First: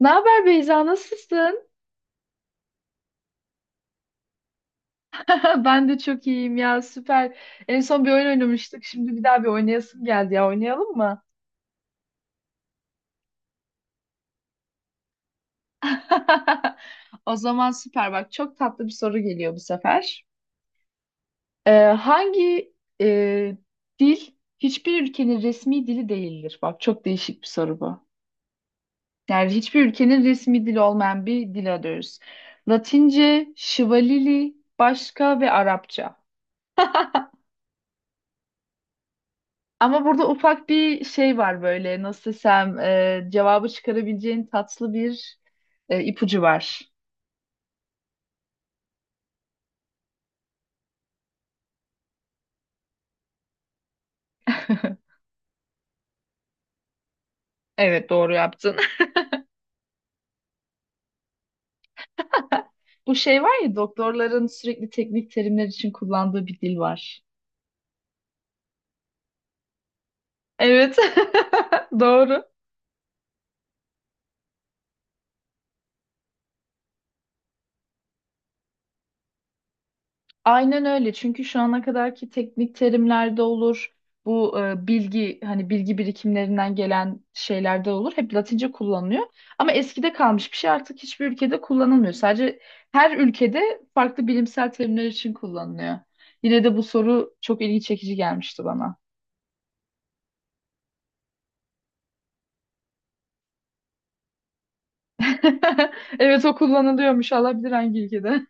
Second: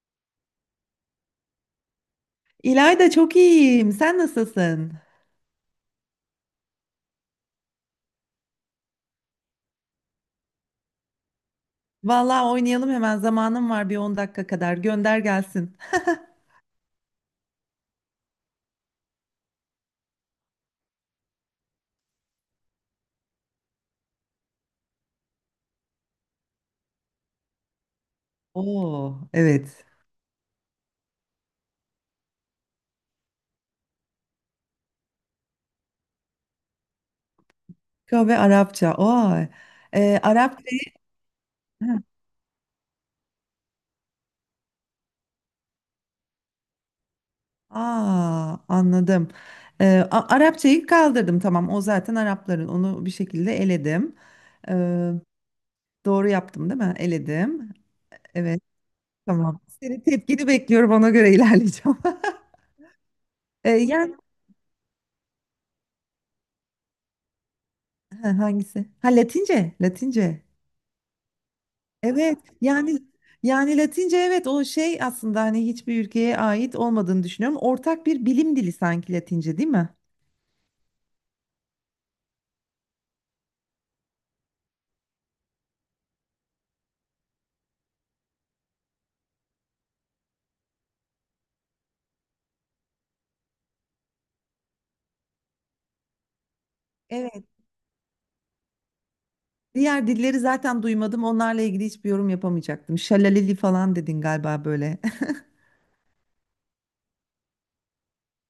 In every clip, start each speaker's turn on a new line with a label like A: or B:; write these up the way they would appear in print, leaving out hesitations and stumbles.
A: Ne haber Beyza, nasılsın?
B: İlayda çok iyiyim. Sen nasılsın?
A: Ben de çok iyiyim ya, süper. En son bir oyun oynamıştık, şimdi bir daha bir oynayasım geldi ya, oynayalım mı?
B: Vallahi oynayalım hemen. Zamanım var bir 10 dakika kadar. Gönder gelsin.
A: O zaman süper bak, çok tatlı bir soru geliyor bu sefer. Ee, hangi e, dil hiçbir ülkenin resmi dili değildir? Bak çok değişik bir soru bu.
B: Oo,
A: Yani
B: evet.
A: hiçbir ülkenin resmi dili olmayan bir dil arıyoruz. Latince, Şivalili, başka ve Arapça.
B: Kahve Arapça. Oo.
A: Ama burada ufak
B: Arapçayı.
A: bir şey var böyle
B: Hı.
A: nasıl desem cevabı çıkarabileceğin tatlı bir ipucu var.
B: Aa, anladım. Arapçayı kaldırdım, tamam. O zaten Arapların. Onu bir şekilde eledim. Ee, doğru yaptım değil mi? Eledim.
A: Evet doğru
B: Evet.
A: yaptın.
B: Tamam. Senin tepkini bekliyorum, ona göre ilerleyeceğim.
A: Bu şey var
B: Ee,
A: ya
B: yani
A: doktorların sürekli teknik terimler için kullandığı bir dil var.
B: Ha, hangisi? Ha, Latince, Latince.
A: Evet
B: Evet
A: doğru.
B: yani, yani Latince, evet, o şey aslında hani hiçbir ülkeye ait olmadığını düşünüyorum. Ortak bir bilim dili sanki Latince, değil mi?
A: Aynen öyle. Çünkü şu ana kadarki teknik terimlerde olur. Bu bilgi hani bilgi birikimlerinden gelen şeylerde olur. Hep Latince kullanılıyor. Ama eskide kalmış bir şey artık hiçbir ülkede kullanılmıyor. Sadece her ülkede farklı bilimsel terimler için kullanılıyor. Yine de bu soru
B: Evet.
A: çok ilgi çekici gelmişti bana.
B: Diğer dilleri zaten duymadım. Onlarla ilgili hiçbir yorum yapamayacaktım. Şalaleli falan dedin galiba böyle.
A: Evet o kullanılıyormuş. Allah bilir hangi ülkede.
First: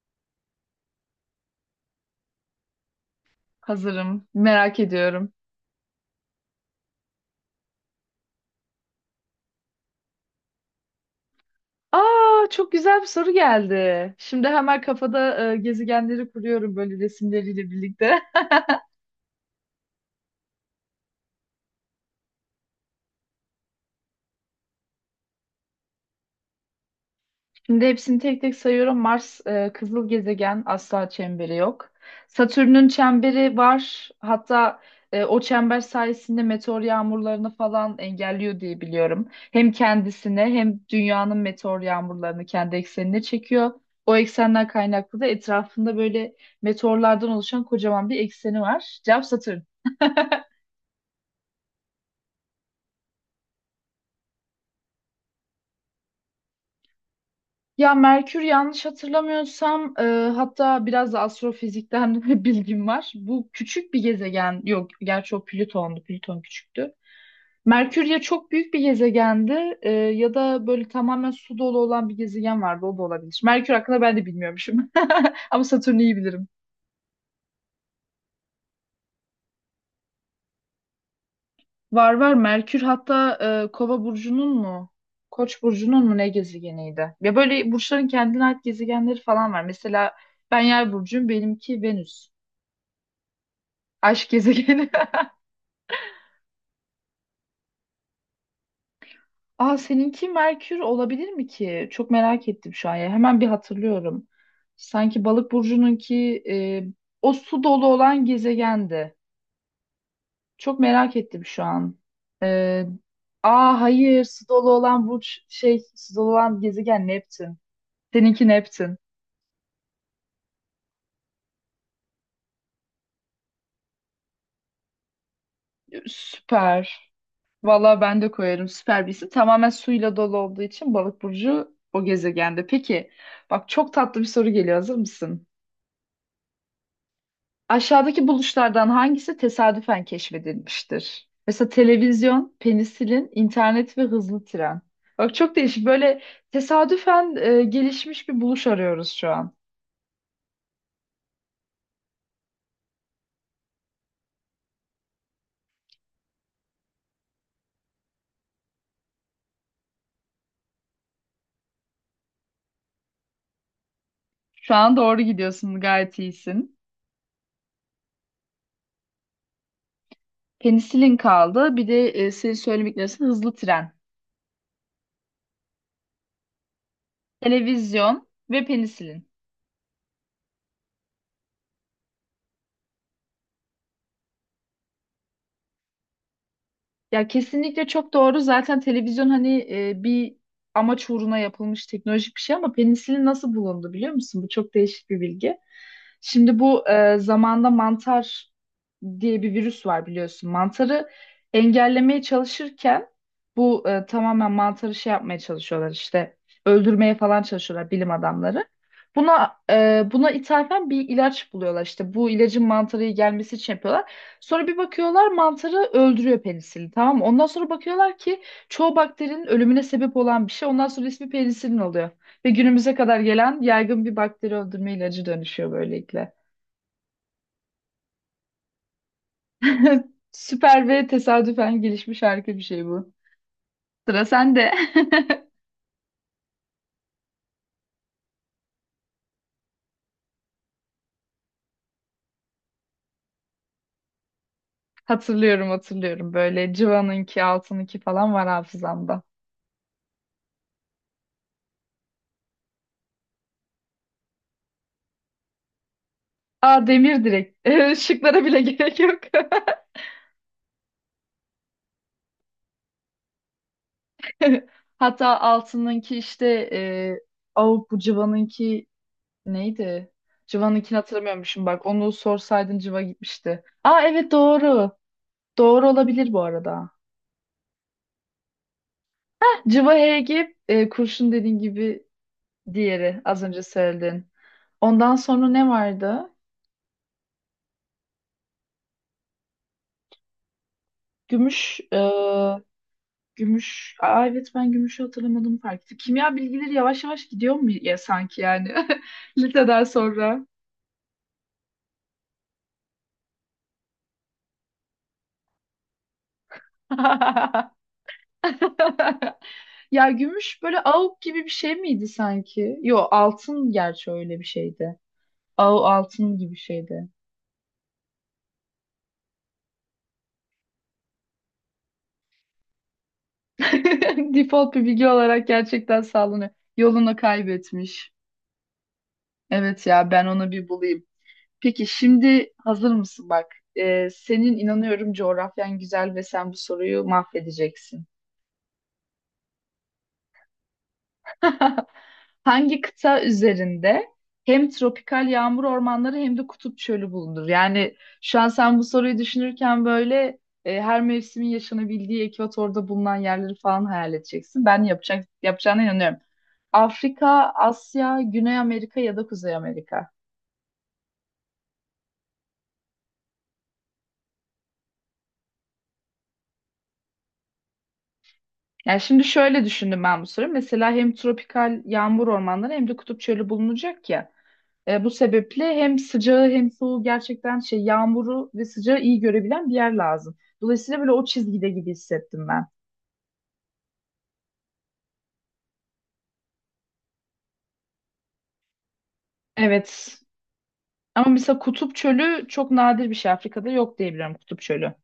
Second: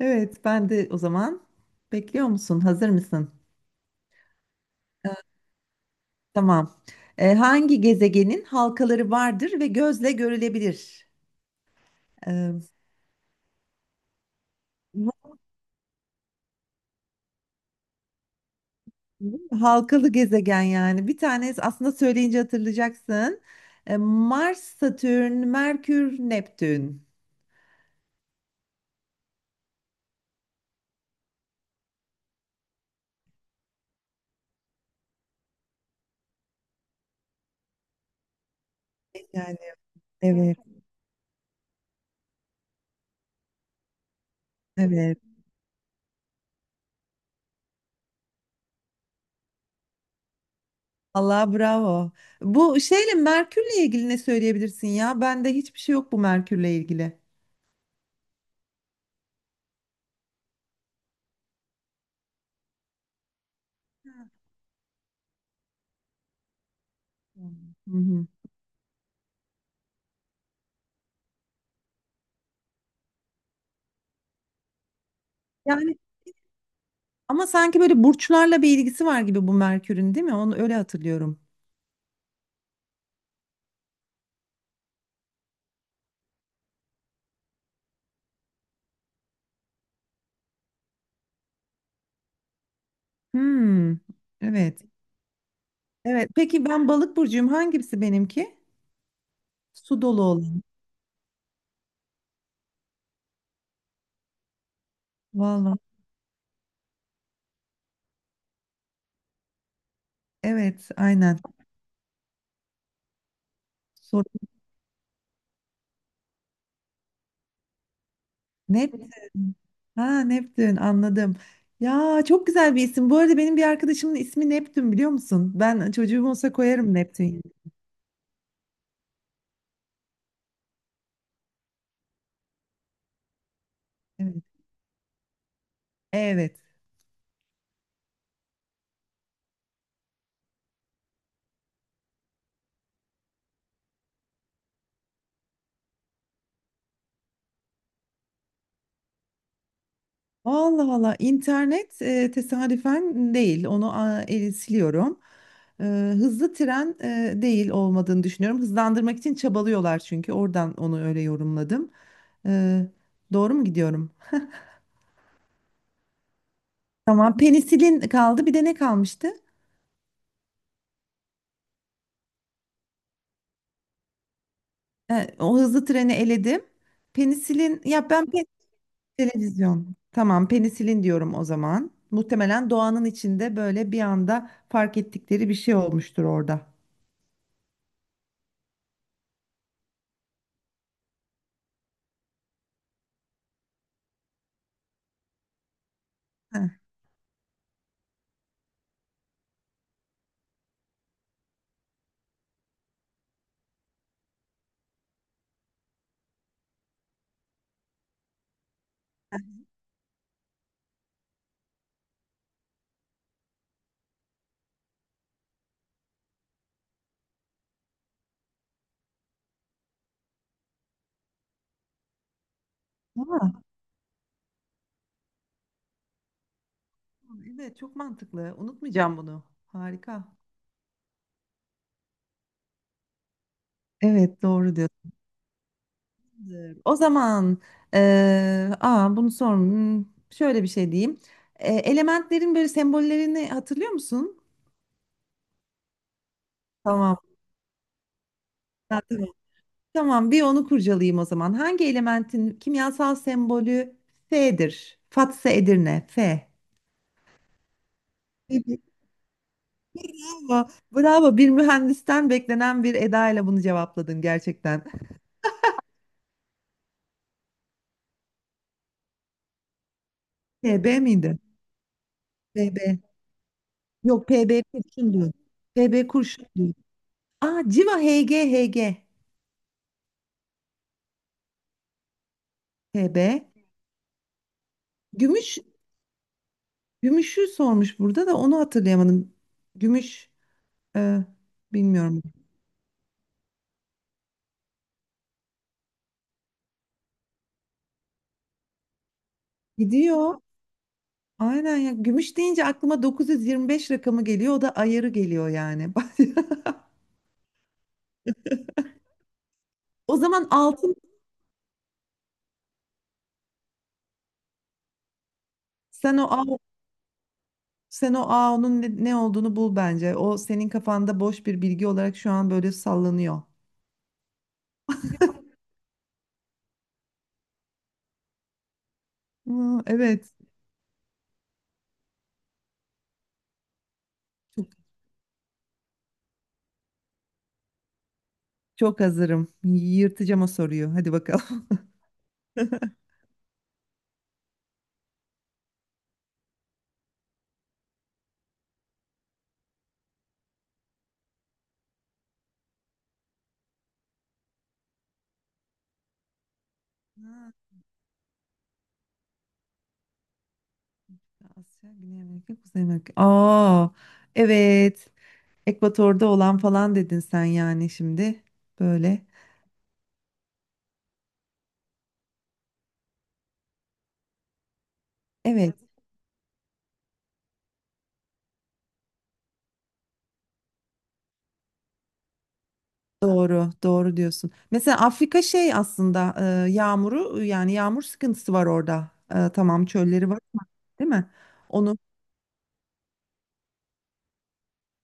B: Evet, ben de o zaman bekliyor musun? Hazır mısın?
A: Hazırım. Merak ediyorum.
B: Tamam. Hangi gezegenin halkaları vardır ve gözle görülebilir?
A: Aa,
B: Ee,
A: çok güzel bir soru geldi. Şimdi hemen
B: bu-
A: kafada gezegenleri kuruyorum böyle resimleriyle birlikte.
B: bu halkalı gezegen yani. Bir tane aslında söyleyince hatırlayacaksın. Mars, Satürn, Merkür, Neptün.
A: Şimdi hepsini tek tek sayıyorum. Mars kızıl gezegen, asla çemberi yok. Satürn'ün çemberi var. Hatta o çember sayesinde meteor yağmurlarını falan engelliyor diye biliyorum.
B: Yani
A: Hem kendisine
B: evet,
A: hem dünyanın meteor yağmurlarını kendi eksenine çekiyor. O eksenden
B: evet.
A: kaynaklı da etrafında böyle meteorlardan oluşan kocaman bir ekseni var. Cevap Satürn.
B: Allah, bravo. Bu şeyle Merkür'le ilgili ne söyleyebilirsin ya? Bende hiçbir şey yok bu Merkür'le ilgili.
A: Ya Merkür yanlış hatırlamıyorsam hatta biraz da astrofizikten bilgim var. Bu küçük bir gezegen yok gerçi o Plüton'du, Plüton küçüktü.
B: Hı
A: Merkür ya
B: hı.
A: çok büyük bir gezegendi ya da böyle tamamen su dolu olan bir gezegen vardı, o da olabilir. Merkür hakkında ben de bilmiyormuşum ama
B: Yani
A: Satürn'ü iyi bilirim.
B: ama sanki böyle burçlarla bir ilgisi var gibi bu Merkür'ün, değil mi? Onu öyle hatırlıyorum.
A: Var var, Merkür hatta Kova burcunun mu? Koç burcunun mu, ne gezegeniydi? Ya böyle burçların kendine ait gezegenleri falan var. Mesela ben Yay burcuyum, benimki Venüs.
B: Hmm,
A: Aşk
B: evet.
A: gezegeni.
B: Evet. Peki ben balık burcuyum. Hangisi benimki?
A: Aa,
B: Su dolu
A: seninki
B: olan.
A: Merkür olabilir mi ki? Çok merak ettim şu an ya. Hemen bir hatırlıyorum. Sanki balık
B: Vallahi.
A: burcununki o su dolu olan gezegendi. Çok
B: Evet,
A: merak
B: aynen.
A: ettim şu an. E, aa, hayır,
B: Sor.
A: su dolu olan burç şey, su dolu olan gezegen Neptün. Seninki Neptün.
B: Neptün. Ha, Neptün, anladım. Ya çok güzel bir isim. Bu arada benim bir arkadaşımın ismi Neptün, biliyor musun? Ben, çocuğum olsa koyarım
A: Süper.
B: Neptün.
A: Valla ben de koyarım, süper bir isim. Tamamen suyla dolu olduğu için balık burcu o gezegende. Peki bak, çok tatlı bir
B: Evet.
A: soru geliyor, hazır mısın?
B: Evet.
A: Aşağıdaki buluşlardan hangisi tesadüfen keşfedilmiştir? Mesela televizyon, penisilin, internet ve hızlı tren. Bak çok değişik. Böyle tesadüfen gelişmiş bir buluş arıyoruz şu an.
B: Allah Allah, internet tesadüfen değil, onu siliyorum. E, hızlı tren değil olmadığını düşünüyorum. Hızlandırmak için çabalıyorlar çünkü, oradan onu öyle yorumladım. E, doğru mu gidiyorum?
A: Şu an doğru gidiyorsun, gayet iyisin.
B: Tamam, penisilin kaldı, bir de ne kalmıştı?
A: Penisilin kaldı. Bir de senin söylemeklerin hızlı tren,
B: O hızlı treni eledim. Penisilin ya ben
A: televizyon
B: pe-
A: ve penisilin.
B: televizyon. Tamam, penisilin diyorum o zaman. Muhtemelen doğanın içinde böyle bir anda fark ettikleri bir şey olmuştur orada.
A: Ya kesinlikle çok doğru. Zaten televizyon hani bir amaç uğruna yapılmış teknolojik bir şey, ama penisilin nasıl bulundu biliyor musun? Bu çok değişik bir bilgi. Şimdi
B: Heh.
A: bu zamanda mantar diye bir virüs var biliyorsun. Mantarı engellemeye çalışırken bu tamamen mantarı şey yapmaya çalışıyorlar, işte öldürmeye falan çalışıyorlar bilim adamları. Buna buna ithafen bir ilaç buluyorlar, işte bu ilacın mantarı gelmesi için yapıyorlar. Sonra bir bakıyorlar mantarı öldürüyor penisilin, tamam mı? Ondan sonra bakıyorlar ki çoğu bakterinin ölümüne sebep olan bir şey. Ondan sonra ismi penisilin oluyor. Ve günümüze kadar gelen yaygın bir bakteri öldürme ilacı dönüşüyor böylelikle.
B: Evet, çok mantıklı. Unutmayacağım bunu. Harika.
A: Süper ve tesadüfen gelişmiş harika bir şey bu. Sıra
B: Evet,
A: sende.
B: doğru diyorsun. O zaman bunu sor. Şöyle bir şey diyeyim. Elementlerin böyle sembollerini hatırlıyor musun?
A: Hatırlıyorum hatırlıyorum, böyle
B: Tamam.
A: Civan'ınki, altınınki falan var
B: Ha,
A: hafızamda.
B: tamam. Tamam, bir onu kurcalayayım o zaman. Hangi elementin kimyasal sembolü F'dir? Fatsa Edirne, F.
A: Aa, demir direkt. Şıklara bile gerek yok.
B: Bravo, bravo. Bir mühendisten beklenen bir edayla bunu cevapladın gerçekten.
A: Hatta altınınki işte Avup, bu Civan'ınki neydi?
B: T
A: Civa'nınkini
B: B miydi?
A: hatırlamıyormuşum bak. Onu
B: T
A: sorsaydın
B: B.
A: Civa gitmişti. Aa
B: Yok,
A: evet,
B: PB
A: doğru.
B: kurşun diyor.
A: Doğru
B: PB
A: olabilir bu
B: kurşun diyor.
A: arada.
B: Aa, Civa HG. HG
A: Civa Hg kurşun dediğin gibi,
B: PB.
A: diğeri az önce söyledin. Ondan sonra
B: Gümüş.
A: ne vardı?
B: Gümüş'ü sormuş burada, da onu hatırlayamadım. Gümüş, e,
A: Gümüş
B: bilmiyorum.
A: gümüş. Aa evet, ben gümüşü hatırlamadım fark ettim. Kimya bilgileri yavaş yavaş gidiyor mu ya sanki, yani liseden
B: Gidiyor.
A: sonra.
B: Aynen ya. Gümüş deyince aklıma 925 rakamı geliyor. O da ayarı geliyor yani.
A: Ya
B: O zaman
A: gümüş böyle
B: altın,
A: avuk gibi bir şey miydi sanki? Yo, altın gerçi öyle bir şeydi. Av,
B: sen o
A: altın
B: A,
A: gibi bir şeydi.
B: sen o A onun ne olduğunu bul bence. O senin kafanda boş bir bilgi olarak şu an böyle sallanıyor.
A: Default bir bilgi olarak gerçekten sallanıyor. Yolunu kaybetmiş.
B: Aa,
A: Evet ya, ben
B: evet.
A: onu bir bulayım. Peki şimdi hazır mısın bak? Senin inanıyorum coğrafyan güzel ve sen bu soruyu mahvedeceksin.
B: Çok hazırım. Yırtacağım o soruyu. Hadi bakalım.
A: Hangi kıta üzerinde hem tropikal yağmur ormanları hem de kutup çölü bulunur? Yani şu an sen bu soruyu düşünürken böyle her mevsimin yaşanabildiği ekvatorda bulunan yerleri falan hayal edeceksin. Ben yapacak, yapacağına inanıyorum. Afrika,
B: Ha,
A: Asya, Güney Amerika ya da Kuzey Amerika.
B: Asya, Güney Amerika, Kuzey Amerika. Aa, evet. Ekvatorda olan falan dedin sen yani şimdi.
A: Yani şimdi
B: Böyle.
A: şöyle düşündüm ben bu soruyu. Mesela hem tropikal yağmur ormanları hem de kutup çölü bulunacak ya. E, bu sebeple
B: Evet,
A: hem sıcağı hem soğuğu gerçekten şey, yağmuru ve sıcağı iyi görebilen bir yer lazım. Dolayısıyla böyle o çizgide gibi hissettim ben.
B: doğru, doğru diyorsun. Mesela Afrika şey aslında yağmur sıkıntısı var orada. E, tamam
A: Evet.
B: çölleri var ama, değil
A: Ama
B: mi?
A: mesela Kutup
B: Onu
A: Çölü çok nadir bir şey. Afrika'da yok diyebilirim Kutup Çölü.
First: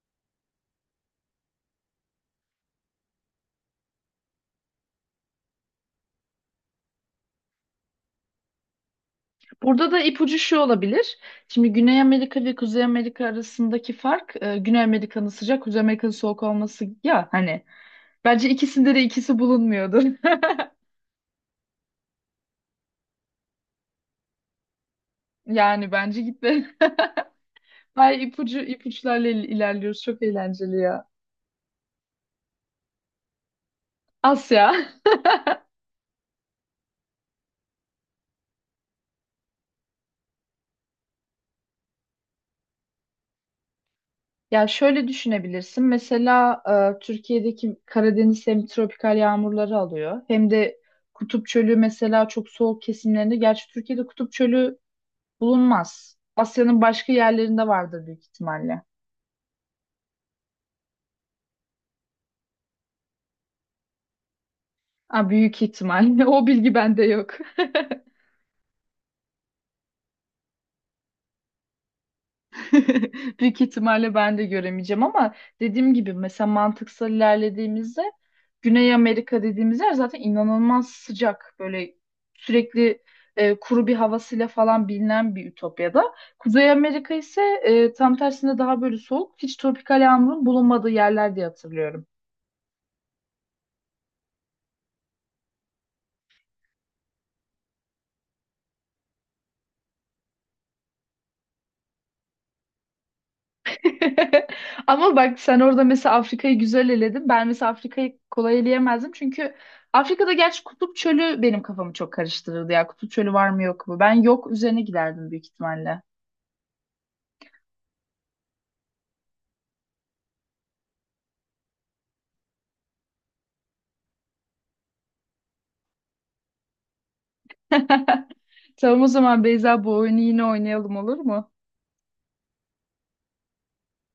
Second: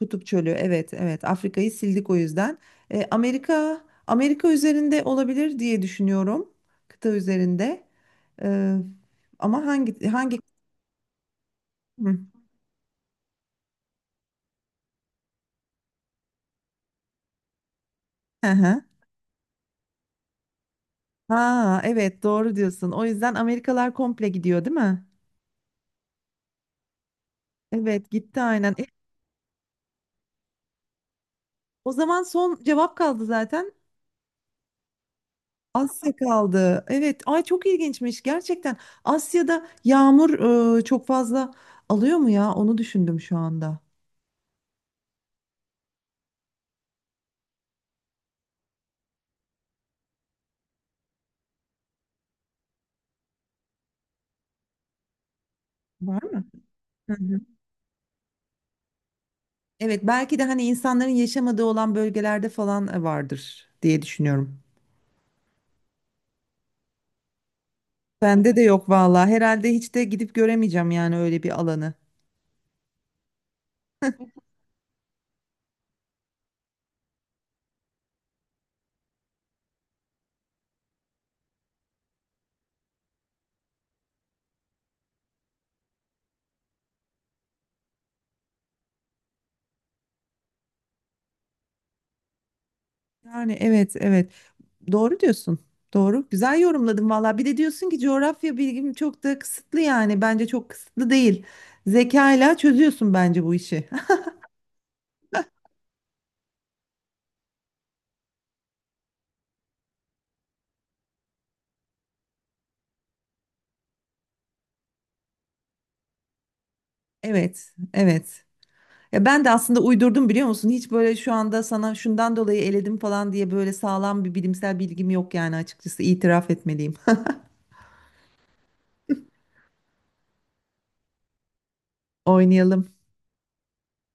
B: Kutup Çölü. Evet, evet. Afrika'yı sildik o yüzden. E, Amerika Amerika üzerinde olabilir diye düşünüyorum. Kıta üzerinde. Ee, ama
A: Burada da
B: hangi
A: ipucu
B: hangi
A: şu olabilir. Şimdi Güney
B: Hı.
A: Amerika ve Kuzey Amerika arasındaki fark Güney Amerika'nın sıcak, Kuzey Amerika'nın soğuk olması ya hani. Bence
B: Hı hı.
A: ikisinde de ikisi bulunmuyordur.
B: Ha, evet, doğru diyorsun. O yüzden Amerikalar komple gidiyor, değil mi?
A: Yani bence gitme.
B: Evet
A: Ay,
B: gitti
A: ipucu,
B: aynen.
A: ilerliyoruz. Çok eğlenceli ya.
B: O zaman son cevap kaldı zaten.
A: Asya.
B: Asya kaldı. Evet. Ay, çok ilginçmiş gerçekten. Asya'da yağmur çok fazla alıyor mu ya? Onu düşündüm şu anda.
A: Ya şöyle düşünebilirsin. Mesela Türkiye'deki Karadeniz hem tropikal yağmurları alıyor hem de Kutup Çölü mesela çok soğuk kesimlerinde. Gerçi Türkiye'de Kutup Çölü bulunmaz.
B: Var mı?
A: Asya'nın başka
B: Hı hı.
A: yerlerinde vardır büyük ihtimalle.
B: Evet, belki de hani insanların yaşamadığı olan bölgelerde falan vardır diye düşünüyorum.
A: Ha, büyük ihtimalle. O bilgi bende yok.
B: Bende de yok vallahi. Herhalde hiç de gidip göremeyeceğim yani öyle bir alanı.
A: Büyük ihtimalle ben de göremeyeceğim ama dediğim gibi mesela mantıksal ilerlediğimizde Güney Amerika dediğimiz yer zaten inanılmaz sıcak, böyle sürekli kuru bir havasıyla falan bilinen bir ütopyada. Kuzey Amerika ise tam tersine daha böyle soğuk, hiç tropikal yağmurun bulunmadığı yerler diye hatırlıyorum.
B: Yani evet, evet. Doğru diyorsun. Doğru. Güzel yorumladın vallahi. Bir de diyorsun ki coğrafya bilgim çok da kısıtlı yani. Bence çok kısıtlı değil. Zekayla çözüyorsun bence bu işi.
A: Ama bak sen orada mesela Afrika'yı güzel eledin. Ben mesela Afrika'yı kolay eleyemezdim. Çünkü Afrika'da gerçi Kutup Çölü benim kafamı çok karıştırırdı ya. Kutup Çölü var mı yok mu? Ben yok üzerine giderdim büyük ihtimalle.
B: Evet, evet. Ya ben de aslında uydurdum, biliyor musun? Hiç böyle şu anda sana şundan dolayı eledim falan diye böyle sağlam bir bilimsel bilgim yok yani, açıkçası itiraf etmeliyim.
A: Tamam, o zaman Beyza bu oyunu yine oynayalım, olur mu?
B: Oynayalım.